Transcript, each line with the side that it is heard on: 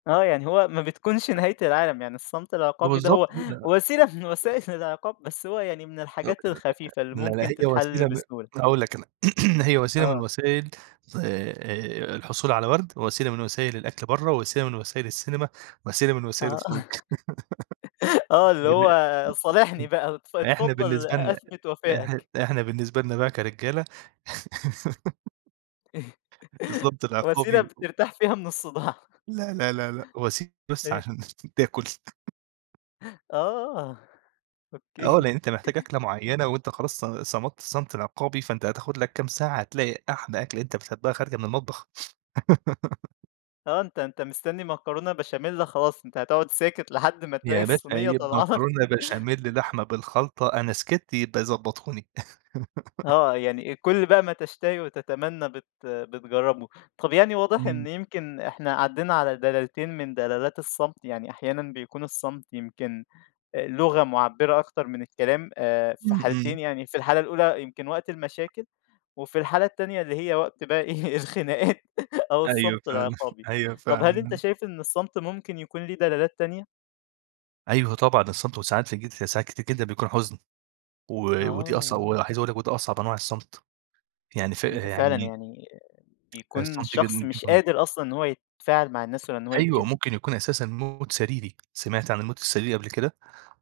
left: آه، يعني هو ما بتكونش نهاية العالم يعني الصمت العقابي ده
right: بالضبط
left: هو
right: كده.
left: وسيلة من وسائل العقاب، بس هو يعني من الحاجات
right: [unintelligible]
left: الخفيفة اللي
right: لا،
left: ممكن
right: لاهي وسيلة
left: تتحل
right: ب
left: بسهولة.
right: هاقول لَك أنا هي وسيلة من
left: آه.
right: وسائل آآ، الحصول على ورد وسيلة من وسائل الأكل برّه، وسيلة من وسائل السينما، وسيلة من وسائل
left: آه،
right: الخروج
left: آه اللي هو صالحني
right: [unintelligible]
left: بقى وات
right: إحنا
left: اتفضل
right: بالنسبة لنا
left: أثبت
right: إح
left: وفائك.
right: إحنا بالنسبة لنا بقي كرجالة الصمت العقابي
left: وسيلة
right: و
left: بترتاح فيها من الصداع.
right: لأ، لأ، لأ، لأ، وسيلة بس
left: إيه؟
right: عشان تاكل.
left: آه،
right: آه
left: أوكي.
right: لأن أنت محتاج أكلة معينة وأنت خلاص ص صَمتّ الصمت العقابي فأنت هتاخد لَك كام ساعة هتلاقي أحلي أكلة أنت بتحبها خارجة من المطبخ.
left: آه أنت أنت مستنّي مكرونة بشاميل خلاص، أنت هتقعد ساكت لحد ما تلاقي
right: يا باشا
left: الصينية
right: هي
left: طالعه لَك.
right: مكرونة بشاميل، لحمة بالخلطة أنا سكت يبقي ضبطوني.
left: آه، يعني كل بقى ما تشتهي وتتمنى بت بتجربه. طَب يعني واضح
right: إمم.
left: إن يمكن إحنا عدّينا على دلالتين من دلالات الصمت، يعني أحيانًا بيكون الصمت يمكن لغة مُعبِّرة أكتر من الكلام آآ، في
right: إمم،
left: حالتين
right: إمم.
left: يعني في الحالة الأولى يمكن وقت المشاكل، وفي الحالة التانية اللي هي وقت بقي إيه، الخناقات أو
right: أيوة
left: الصمت
right: فعلًا،
left: العقابي،
right: أيوه
left: طَب هل أنت
right: فعلًا.
left: شايف إن الصمت ممكن يكون ليه دلالات تانية؟
right: أيوه طبعًا، الصمت وساعات في جيت في ساعات كتير جدًا بيكون حزن، و ودي أصع
left: آه.
right: و عايز أقول لَك ودي أصعب أنواع الصمت يعني ف
left: إمم، فعلًا
right: يعني
left: يعني بيكون
right: الصمت
left: الشخص
right: [unintelligible]
left: مش
right: بيكون
left: قادر أصلًا إن هو يتفاعل مع الناس ولا إن هو
right: أيوة
left: يتكلم.
right: ممكن يكون أساسًا موت سريري، سمعت عن الموت السريري قبل كده؟